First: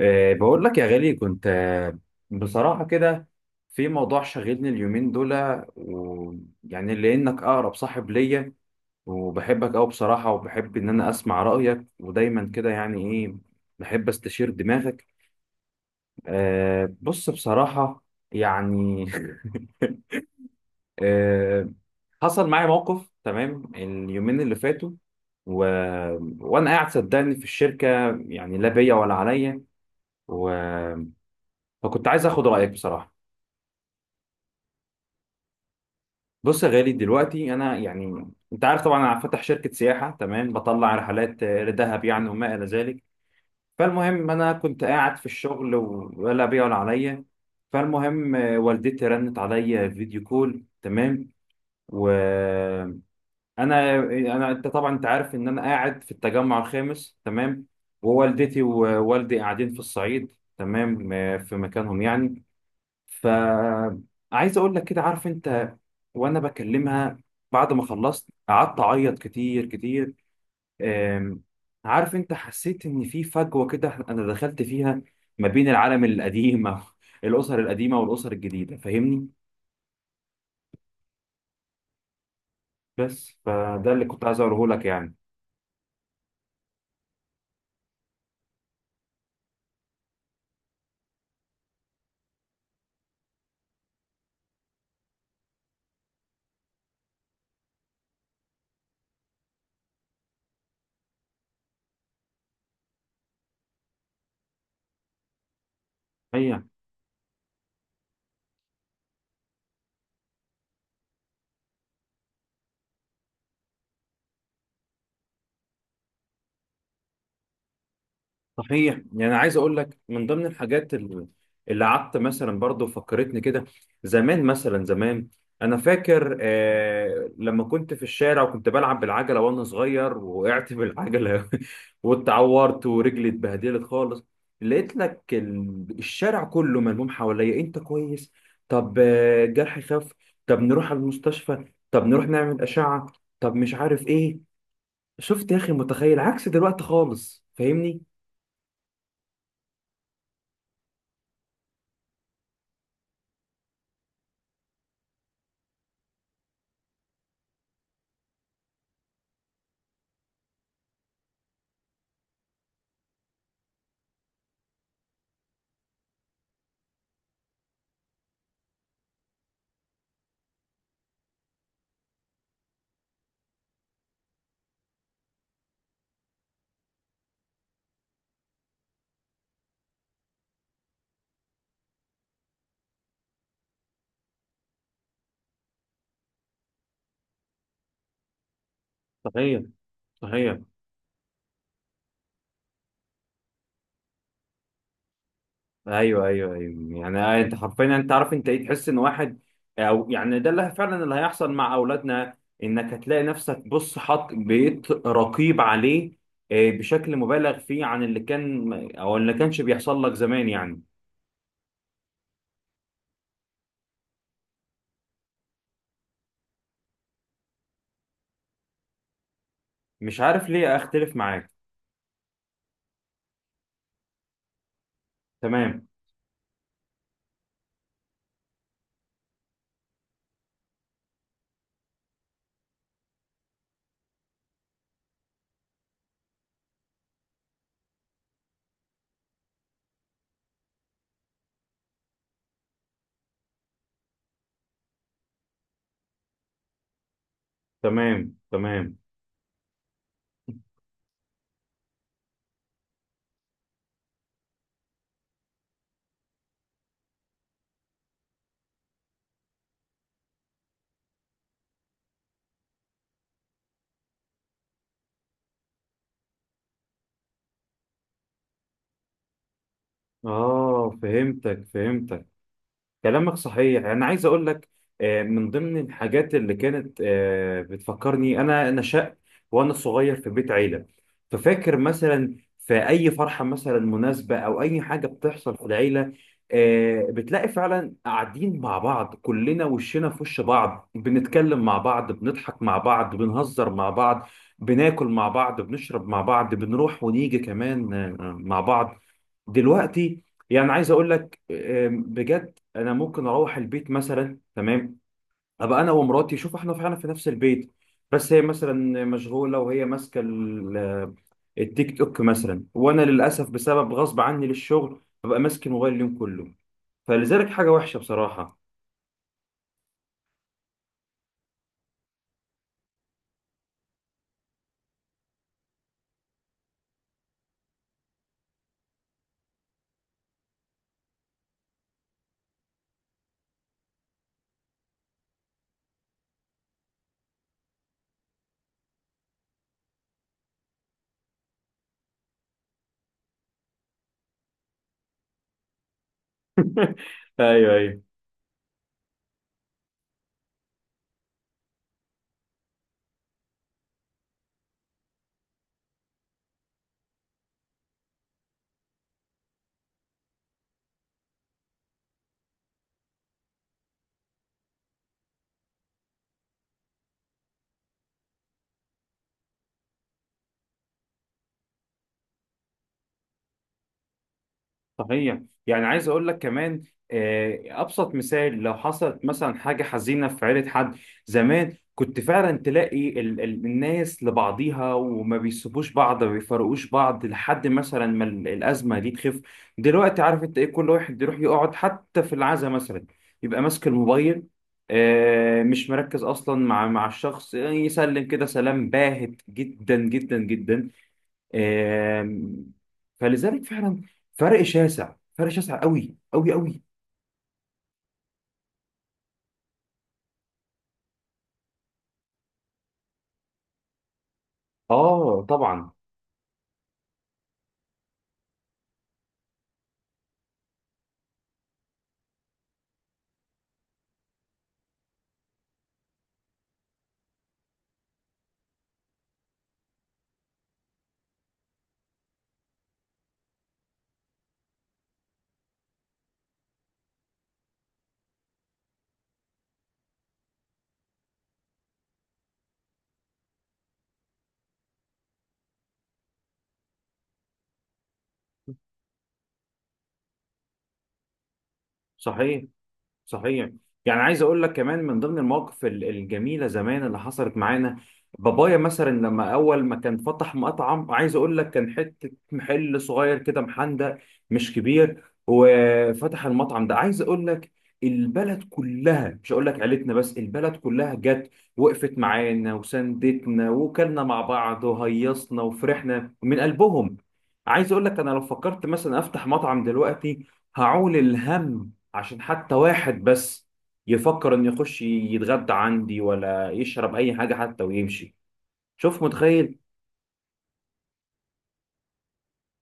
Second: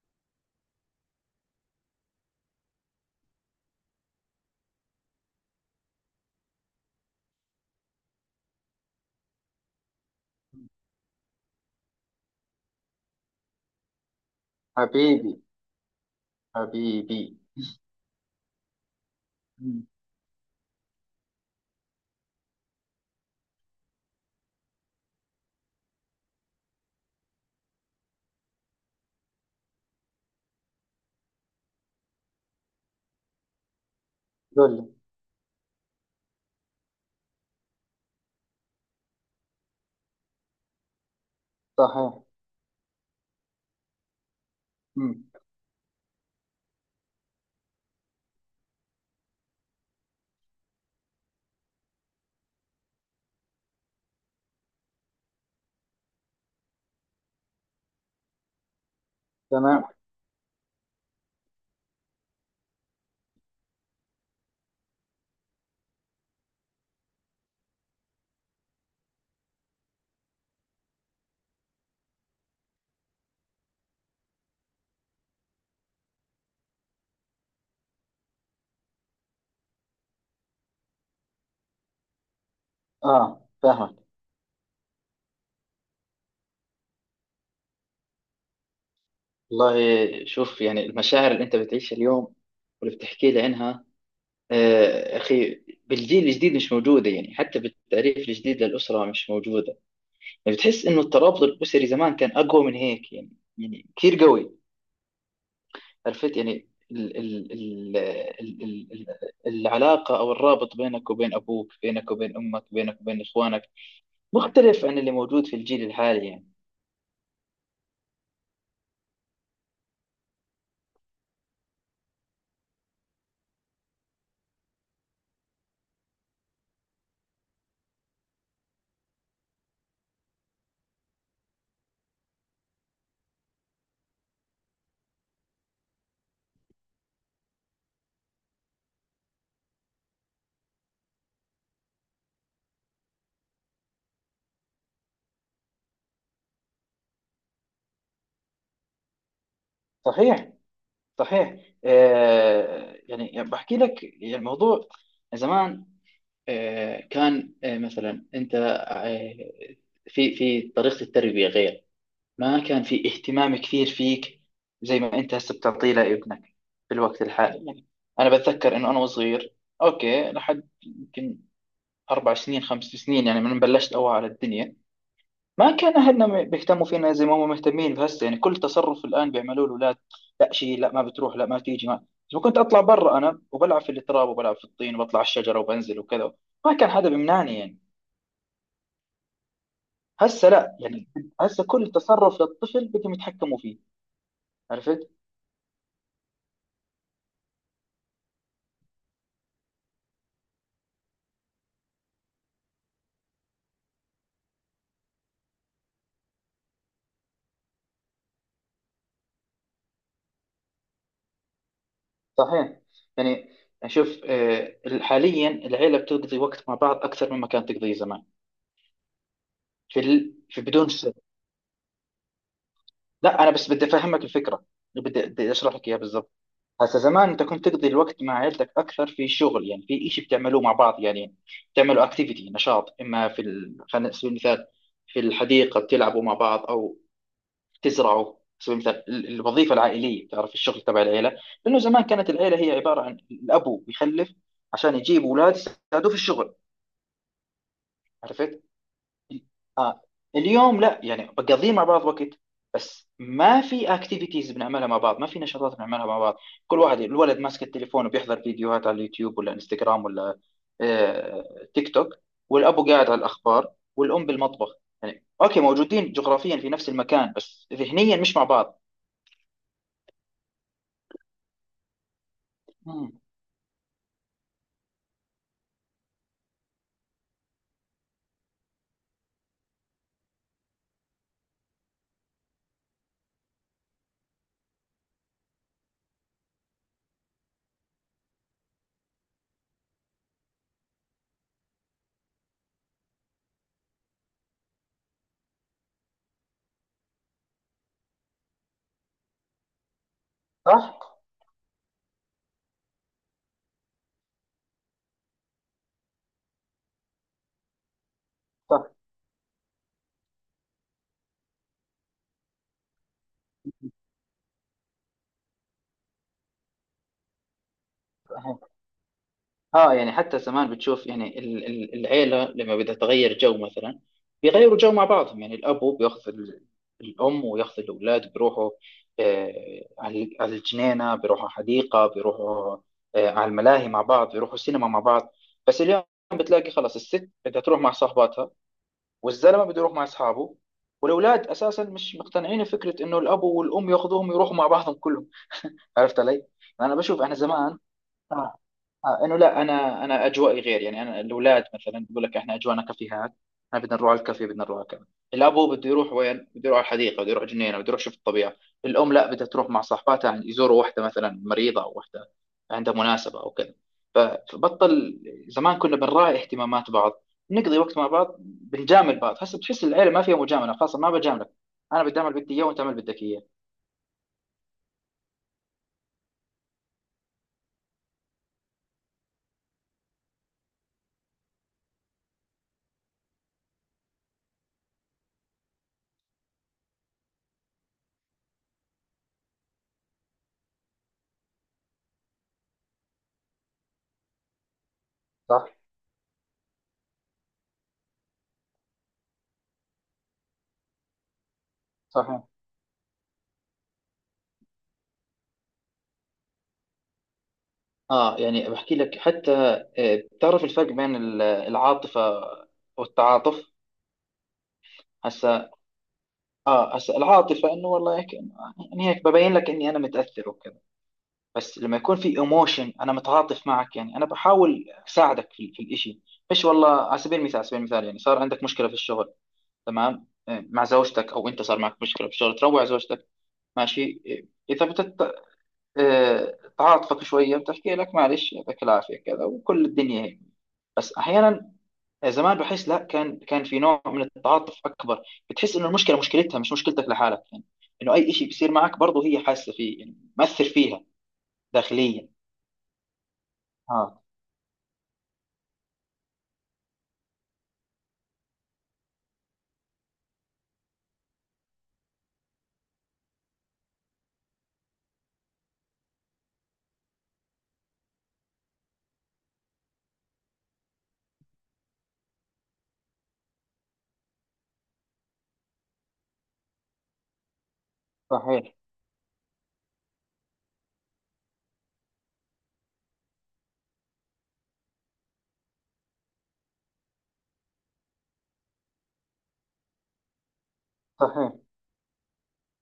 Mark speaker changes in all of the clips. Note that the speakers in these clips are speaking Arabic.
Speaker 1: بقول لك يا غالي كنت بصراحة كده في موضوع شاغلني اليومين دول. ويعني لأنك أقرب صاحب ليا وبحبك أوي بصراحة، وبحب إن أنا أسمع رأيك ودايما كده، يعني إيه، بحب أستشير دماغك.
Speaker 2: حبيبي
Speaker 1: بص
Speaker 2: حبيبي،
Speaker 1: بصراحة، يعني
Speaker 2: مم.
Speaker 1: أه، حصل معايا موقف، تمام، اليومين اللي فاتوا و... وأنا قاعد صدقني في الشركة، يعني لا بيا ولا عليا، و... فكنت عايز اخد رايك بصراحه.
Speaker 2: قول لي.
Speaker 1: بص يا غالي، دلوقتي انا يعني انت عارف طبعا انا فاتح شركه سياحه، تمام، بطلع رحلات لدهب
Speaker 2: صحيح.
Speaker 1: يعني وما الى ذلك. فالمهم انا كنت قاعد
Speaker 2: مم.
Speaker 1: في الشغل ولا بيا ولا عليا. فالمهم والدتي رنت عليا فيديو كول، تمام، وانا انا انت طبعا انت عارف ان انا قاعد في التجمع الخامس، تمام، ووالدتي ووالدي قاعدين في
Speaker 2: تمام.
Speaker 1: الصعيد، تمام في مكانهم يعني. فعايز اقول لك كده، عارف انت، وانا بكلمها بعد ما خلصت قعدت اعيط كتير كتير. أم، عارف انت، حسيت ان في فجوة كده انا دخلت فيها ما بين العالم القديم أو الاسر القديمة والاسر الجديدة، فاهمني؟ بس
Speaker 2: اه،
Speaker 1: فده اللي
Speaker 2: فاهمك.
Speaker 1: كنت عايز اقوله لك يعني.
Speaker 2: والله شوف، يعني المشاعر اللي انت بتعيشها اليوم واللي بتحكي لي عنها. اخي، بالجيل الجديد مش موجوده، يعني حتى بالتعريف الجديد للاسره مش موجوده. يعني بتحس انه الترابط الاسري زمان كان اقوى من هيك يعني كثير قوي. عرفت؟
Speaker 1: اي
Speaker 2: يعني ال ال ال ال ال العلاقه او الرابط بينك وبين ابوك، بينك وبين امك، بينك وبين اخوانك مختلف عن اللي موجود في الجيل الحالي يعني.
Speaker 1: صحيح، يعني انا عايز اقول لك من ضمن الحاجات اللي قعدت مثلا برضو فكرتني كده. زمان مثلا زمان، انا فاكر آه لما كنت في الشارع وكنت بلعب بالعجله وانا صغير، وقعت بالعجله واتعورت ورجلي اتبهدلت خالص، لقيت لك الشارع كله ملموم حواليا، انت كويس؟ طب جرحي خف؟ طب نروح على المستشفى؟ طب نروح نعمل اشعه؟ طب مش عارف ايه. شفت يا اخي متخيل، عكس دلوقتي خالص، فاهمني؟
Speaker 2: صحيح. صحيح. يعني بحكي لك، يعني الموضوع زمان، كان، مثلا انت، في طريقة التربية غير. ما كان في اهتمام كثير فيك، زي ما انت هسه بتعطيه لابنك في الوقت الحالي يعني. انا بتذكر انه انا وصغير، اوكي، لحد يمكن 4 سنين، 5 سنين يعني، من بلشت اوعى على الدنيا. ما كان أهلنا بيهتموا فينا زي ما هم مهتمين بهسه، يعني كل تصرف الآن بيعملوه الأولاد، لا شيء، لا ما بتروح، لا ما تيجي، ما بس كنت أطلع برا، أنا وبلعب في التراب وبلعب في الطين وبطلع على الشجرة وبنزل وكذا. ما كان حدا بيمنعني يعني.
Speaker 1: صحيح.
Speaker 2: هسه
Speaker 1: صحيح.
Speaker 2: لا، يعني هسه كل تصرف للطفل بدهم يتحكموا فيه. عرفت؟
Speaker 1: ايوه، ايوه، ايوه، يعني انت حرفيا، انت عارف انت ايه، تحس ان واحد او يعني ده اللي فعلا اللي هيحصل مع اولادنا، انك هتلاقي نفسك، بص، حط بقيت رقيب عليه بشكل مبالغ فيه عن اللي كان او اللي كانش بيحصل لك زمان يعني.
Speaker 2: صحيح. يعني شوف، حاليا العيلة بتقضي وقت مع بعض أكثر مما كانت تقضيه زمان،
Speaker 1: مش عارف
Speaker 2: في
Speaker 1: ليه
Speaker 2: بدون سبب.
Speaker 1: اختلف معاك.
Speaker 2: لا، أنا بس بدي أفهمك الفكرة، بدي أشرح
Speaker 1: تمام.
Speaker 2: لك إياها بالضبط. هسا زمان انت كنت تقضي الوقت مع عيلتك اكثر، في شغل يعني، في شيء بتعملوه مع بعض يعني، بتعملوا اكتيفيتي نشاط، اما خلينا نسوي مثال. في الحديقه بتلعبوا مع بعض، او بتزرعوا سوي. مثال الوظيفه العائليه، بتعرف الشغل تبع العيله، لانه زمان كانت العيله هي عباره عن الابو بيخلف عشان يجيب اولاد يساعدوه في الشغل.
Speaker 1: تمام.
Speaker 2: عرفت؟
Speaker 1: تمام.
Speaker 2: اليوم لا يعني، بقضيه مع بعض وقت، بس ما في اكتيفيتيز بنعملها مع بعض، ما في نشاطات بنعملها مع بعض. كل واحد الولد ماسك التليفون، وبيحضر فيديوهات على اليوتيوب ولا انستغرام ولا تيك توك، والابو قاعد على الاخبار والام بالمطبخ، يعني اوكي موجودين جغرافيا في نفس المكان بس ذهنيا مش مع بعض.
Speaker 1: اه، فهمتك فهمتك.
Speaker 2: مم.
Speaker 1: كلامك صحيح. انا عايز اقول لك من ضمن الحاجات اللي كانت بتفكرني، انا نشأت وانا صغير في بيت عيله، ففاكر مثلا في اي فرحه مثلا مناسبه او اي حاجه بتحصل في العيله بتلاقي فعلا قاعدين مع بعض كلنا، وشنا في وش بعض، بنتكلم مع بعض، بنضحك مع بعض، بنهزر مع بعض، بناكل مع بعض، بنشرب مع بعض، بنروح ونيجي كمان مع بعض. دلوقتي، يعني عايز اقول
Speaker 2: صح.
Speaker 1: لك بجد، انا ممكن اروح البيت مثلا، تمام، ابقى انا ومراتي، شوف، احنا فعلا في نفس البيت، بس هي مثلا مشغوله وهي ماسكه التيك توك مثلا، وانا للاسف بسبب غصب عني للشغل ببقى ماسك الموبايل اليوم كله، فلذلك حاجه وحشه بصراحه.
Speaker 2: صح، اه يعني حتى زمان بتشوف يعني العيلة لما بدها تغير جو مثلا، بيغيروا جو مع بعضهم يعني. الأب بياخذ الأم وياخذ الأولاد، بيروحوا على الجنينة، بيروحوا حديقة، بيروحوا على الملاهي مع بعض، بيروحوا السينما مع بعض. بس اليوم بتلاقي خلاص، الست بدها تروح مع صاحباتها، والزلمة بده يروح مع أصحابه، والأولاد أساسا مش مقتنعين بفكرة إنه الأب والأم ياخذوهم يروحوا مع بعضهم كلهم. عرفت علي؟ أنا بشوف أنا
Speaker 1: ايوه.
Speaker 2: زمان.
Speaker 1: ايوه
Speaker 2: آه، انه لا، انا اجوائي غير يعني. انا الاولاد مثلا بقول لك، احنا اجوانا كافيهات، احنا بدنا نروح على الكافيه، بدنا نروح على كذا. الابو بده يروح وين؟ بده يروح على الحديقه، بده يروح جنينه، بده يروح يشوف الطبيعه. الام لا، بدها تروح مع صاحباتها، يعني يزوروا واحده مثلا مريضه، او واحده عندها مناسبه او كذا. ف- فبطل. زمان كنا بنراعي اهتمامات بعض، نقضي وقت مع بعض، بنجامل بعض. هسه بتحس العيله ما فيها مجامله، خاصه ما بجاملك، انا بدي اعمل بدي اياه وانت اعمل بدك اياه.
Speaker 1: صحيح. يعني عايز اقول لك كمان ابسط مثال، لو حصلت مثلا حاجه حزينه في عيله حد، زمان كنت فعلا تلاقي ال الناس لبعضيها، وما بيسيبوش بعض ما بيفرقوش بعض لحد مثلا ما الازمه دي تخف. دلوقتي عارف انت ايه، كل واحد يروح يقعد حتى في العزاء مثلا، يبقى ماسك الموبايل
Speaker 2: صح.
Speaker 1: مش مركز اصلا مع مع الشخص، يسلم كده سلام باهت جدا جدا جدا.
Speaker 2: صح.
Speaker 1: آم، فلذلك فعلا فرق شاسع، فرق شاسع قوي قوي قوي.
Speaker 2: اه يعني بحكي لك، حتى بتعرف الفرق بين العاطفة والتعاطف؟
Speaker 1: اه
Speaker 2: هسا
Speaker 1: طبعا.
Speaker 2: اه هسا العاطفة انه والله هيك يعني، هيك ببين لك اني انا متأثر وكذا. بس لما يكون في ايموشن، انا متعاطف معك يعني، انا بحاول اساعدك في الاشي، مش والله. على سبيل المثال يعني صار عندك مشكلة في الشغل، تمام، مع زوجتك، او انت صار معك مشكلة في الشغل، تروع زوجتك ماشي. اذا بتت تعاطفك شوية، بتحكي لك معلش، يعطيك العافية كذا، وكل الدنيا هيك. بس احيانا زمان بحس لا، كان في نوع من التعاطف اكبر. بتحس انه المشكله مشكلتها مش مشكلتك لحالك يعني، انه اي شيء بيصير معك برضه هي حاسه فيه يعني، مأثر فيها داخليا.
Speaker 1: صحيح. صحيح. يعني
Speaker 2: اه.
Speaker 1: عايز اقول لك كمان من ضمن المواقف الجميله زمان اللي حصلت معانا، بابايا مثلا لما اول ما كان فتح مطعم، عايز اقول لك كان حته محل صغير كده محندق، مش كبير، وفتح المطعم ده، عايز اقول لك البلد كلها، مش هقول لك عيلتنا بس، البلد كلها جت وقفت معانا وساندتنا وكلنا مع بعض وهيصنا وفرحنا من قلبهم. عايز اقول لك انا لو
Speaker 2: صحيح.
Speaker 1: فكرت مثلا افتح مطعم دلوقتي هعول الهم عشان حتى واحد بس يفكر انه يخش يتغدى عندي ولا يشرب اي حاجه حتى ويمشي. شوف متخيل.
Speaker 2: صحيح.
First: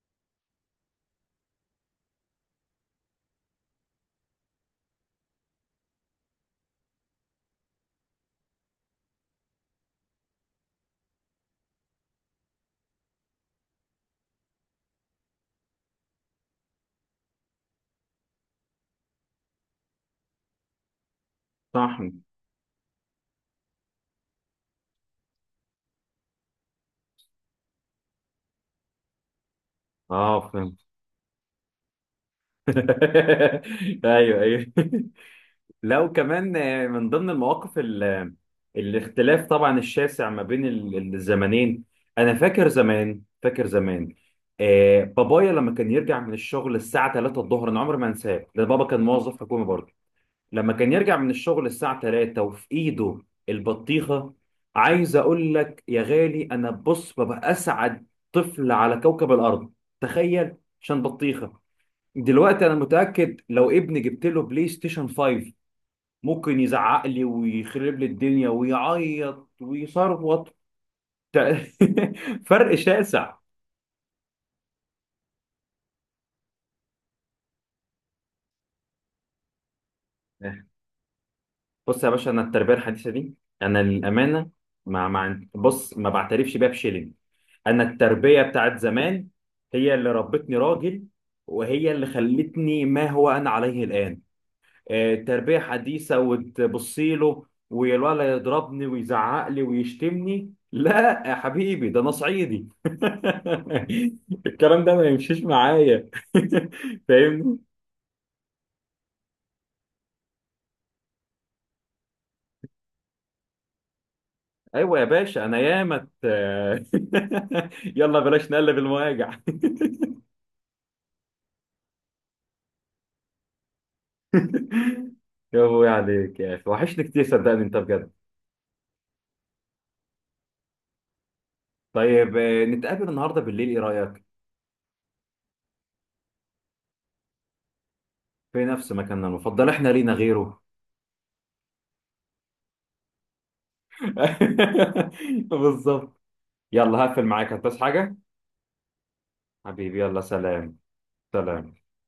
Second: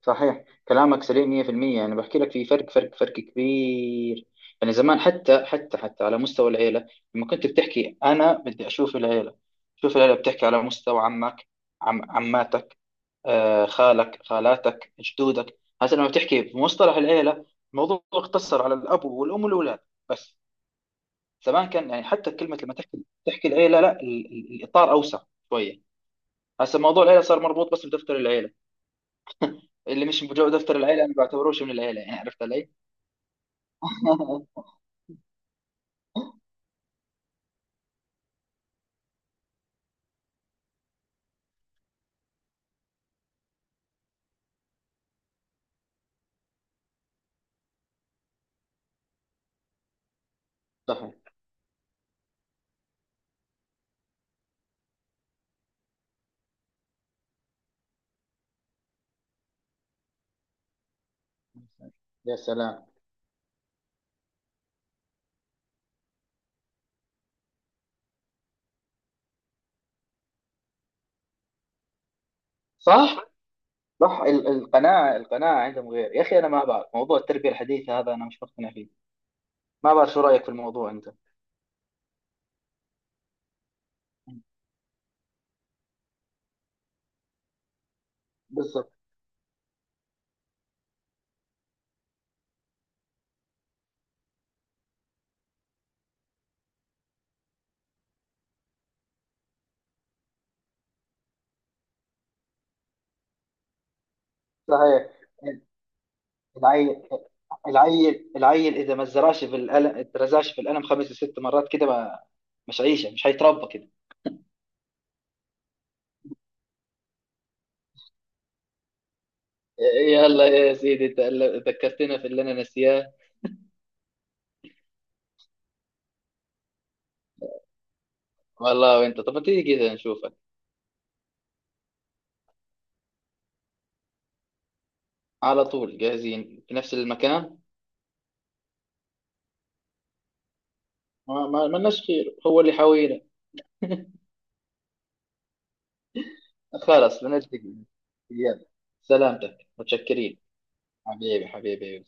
Speaker 2: صحيح، كلامك سليم 100%، يعني بحكي لك في فرق فرق فرق كبير. يعني زمان حتى على مستوى العيله، لما كنت بتحكي انا بدي اشوف العيله، شوف العيله بتحكي على مستوى عمك، عماتك، خالك خالاتك جدودك. هسه لما بتحكي بمصطلح العيلة، الموضوع اقتصر على الأب والأم والأولاد بس. زمان كان يعني،
Speaker 1: صحن.
Speaker 2: حتى كلمة لما تحكي تحكي العيلة، لا الإطار أوسع شوية. هسه موضوع العيلة صار مربوط بس بدفتر العيلة، اللي مش
Speaker 1: اه
Speaker 2: بجو دفتر
Speaker 1: فهمت.
Speaker 2: العيلة أنا بعتبروش من العيلة يعني. عرفت علي؟
Speaker 1: ايوه ايوه. لا وكمان من ضمن المواقف الاختلاف طبعا الشاسع ما بين الزمنين، انا فاكر زمان، فاكر زمان، آه بابايا لما كان يرجع من الشغل الساعه 3 الظهر، انا عمري ما انساه ده، بابا كان موظف حكومي برضه، لما كان
Speaker 2: صحيح.
Speaker 1: يرجع من الشغل الساعة 3 وفي ايده البطيخة، عايز اقول لك يا غالي، انا بص ببقى اسعد طفل على كوكب الارض، تخيل، عشان بطيخة.
Speaker 2: يا
Speaker 1: دلوقتي انا
Speaker 2: سلام.
Speaker 1: متأكد لو ابني جبت له بلاي ستيشن 5 ممكن يزعق لي ويخرب لي الدنيا ويعيط ويصرخ. فرق
Speaker 2: صح.
Speaker 1: شاسع.
Speaker 2: صح، القناعة القناعة عندهم غير يا أخي. أنا ما بعرف موضوع التربية الحديثة هذا، أنا مش مقتنع فيه. ما بعرف، شو رأيك في الموضوع أنت؟
Speaker 1: بص يا باشا، انا التربيه الحديثه دي، انا للامانه ما ما بص ما بعترفش بيها بشيلين. انا التربيه بتاعت
Speaker 2: بالضبط.
Speaker 1: زمان هي اللي ربتني راجل، وهي اللي خلتني ما هو انا عليه الان. تربيه حديثه وتبصي له والولد يضربني ويزعق لي ويشتمني، لا يا حبيبي، ده انا صعيدي الكلام ده ما
Speaker 2: صحيح.
Speaker 1: يمشيش معايا.
Speaker 2: العيل
Speaker 1: فاهمني؟
Speaker 2: العيل اذا ما زرعش في القلم، اترزعش في القلم خمس ست مرات كده، ما مش عيشه، مش هيتربى كده.
Speaker 1: ايوه يا باشا، انا ياما يلا بلاش نقلب المواجع.
Speaker 2: يلا يا سيدي، انت ذكرتنا في اللي انا ناسياه.
Speaker 1: يا ابوي عليك يا اخي، وحشني كتير صدقني انت بجد.
Speaker 2: والله. وانت، طب ما تيجي كده نشوفك؟
Speaker 1: طيب نتقابل النهارده بالليل، ايه رايك؟
Speaker 2: على طول، جاهزين، في نفس المكان.
Speaker 1: في نفس مكاننا المفضل، احنا لينا غيره؟
Speaker 2: ما لناش خير، هو اللي حاوينا.
Speaker 1: بالظبط. يلا هقفل
Speaker 2: خلاص
Speaker 1: معاك
Speaker 2: بنلتقي.
Speaker 1: هتبس حاجه.
Speaker 2: يلا. سلامتك،
Speaker 1: حبيبي يلا،
Speaker 2: متشكرين.
Speaker 1: سلام.
Speaker 2: حبيبي.
Speaker 1: سلام.
Speaker 2: حبيبي.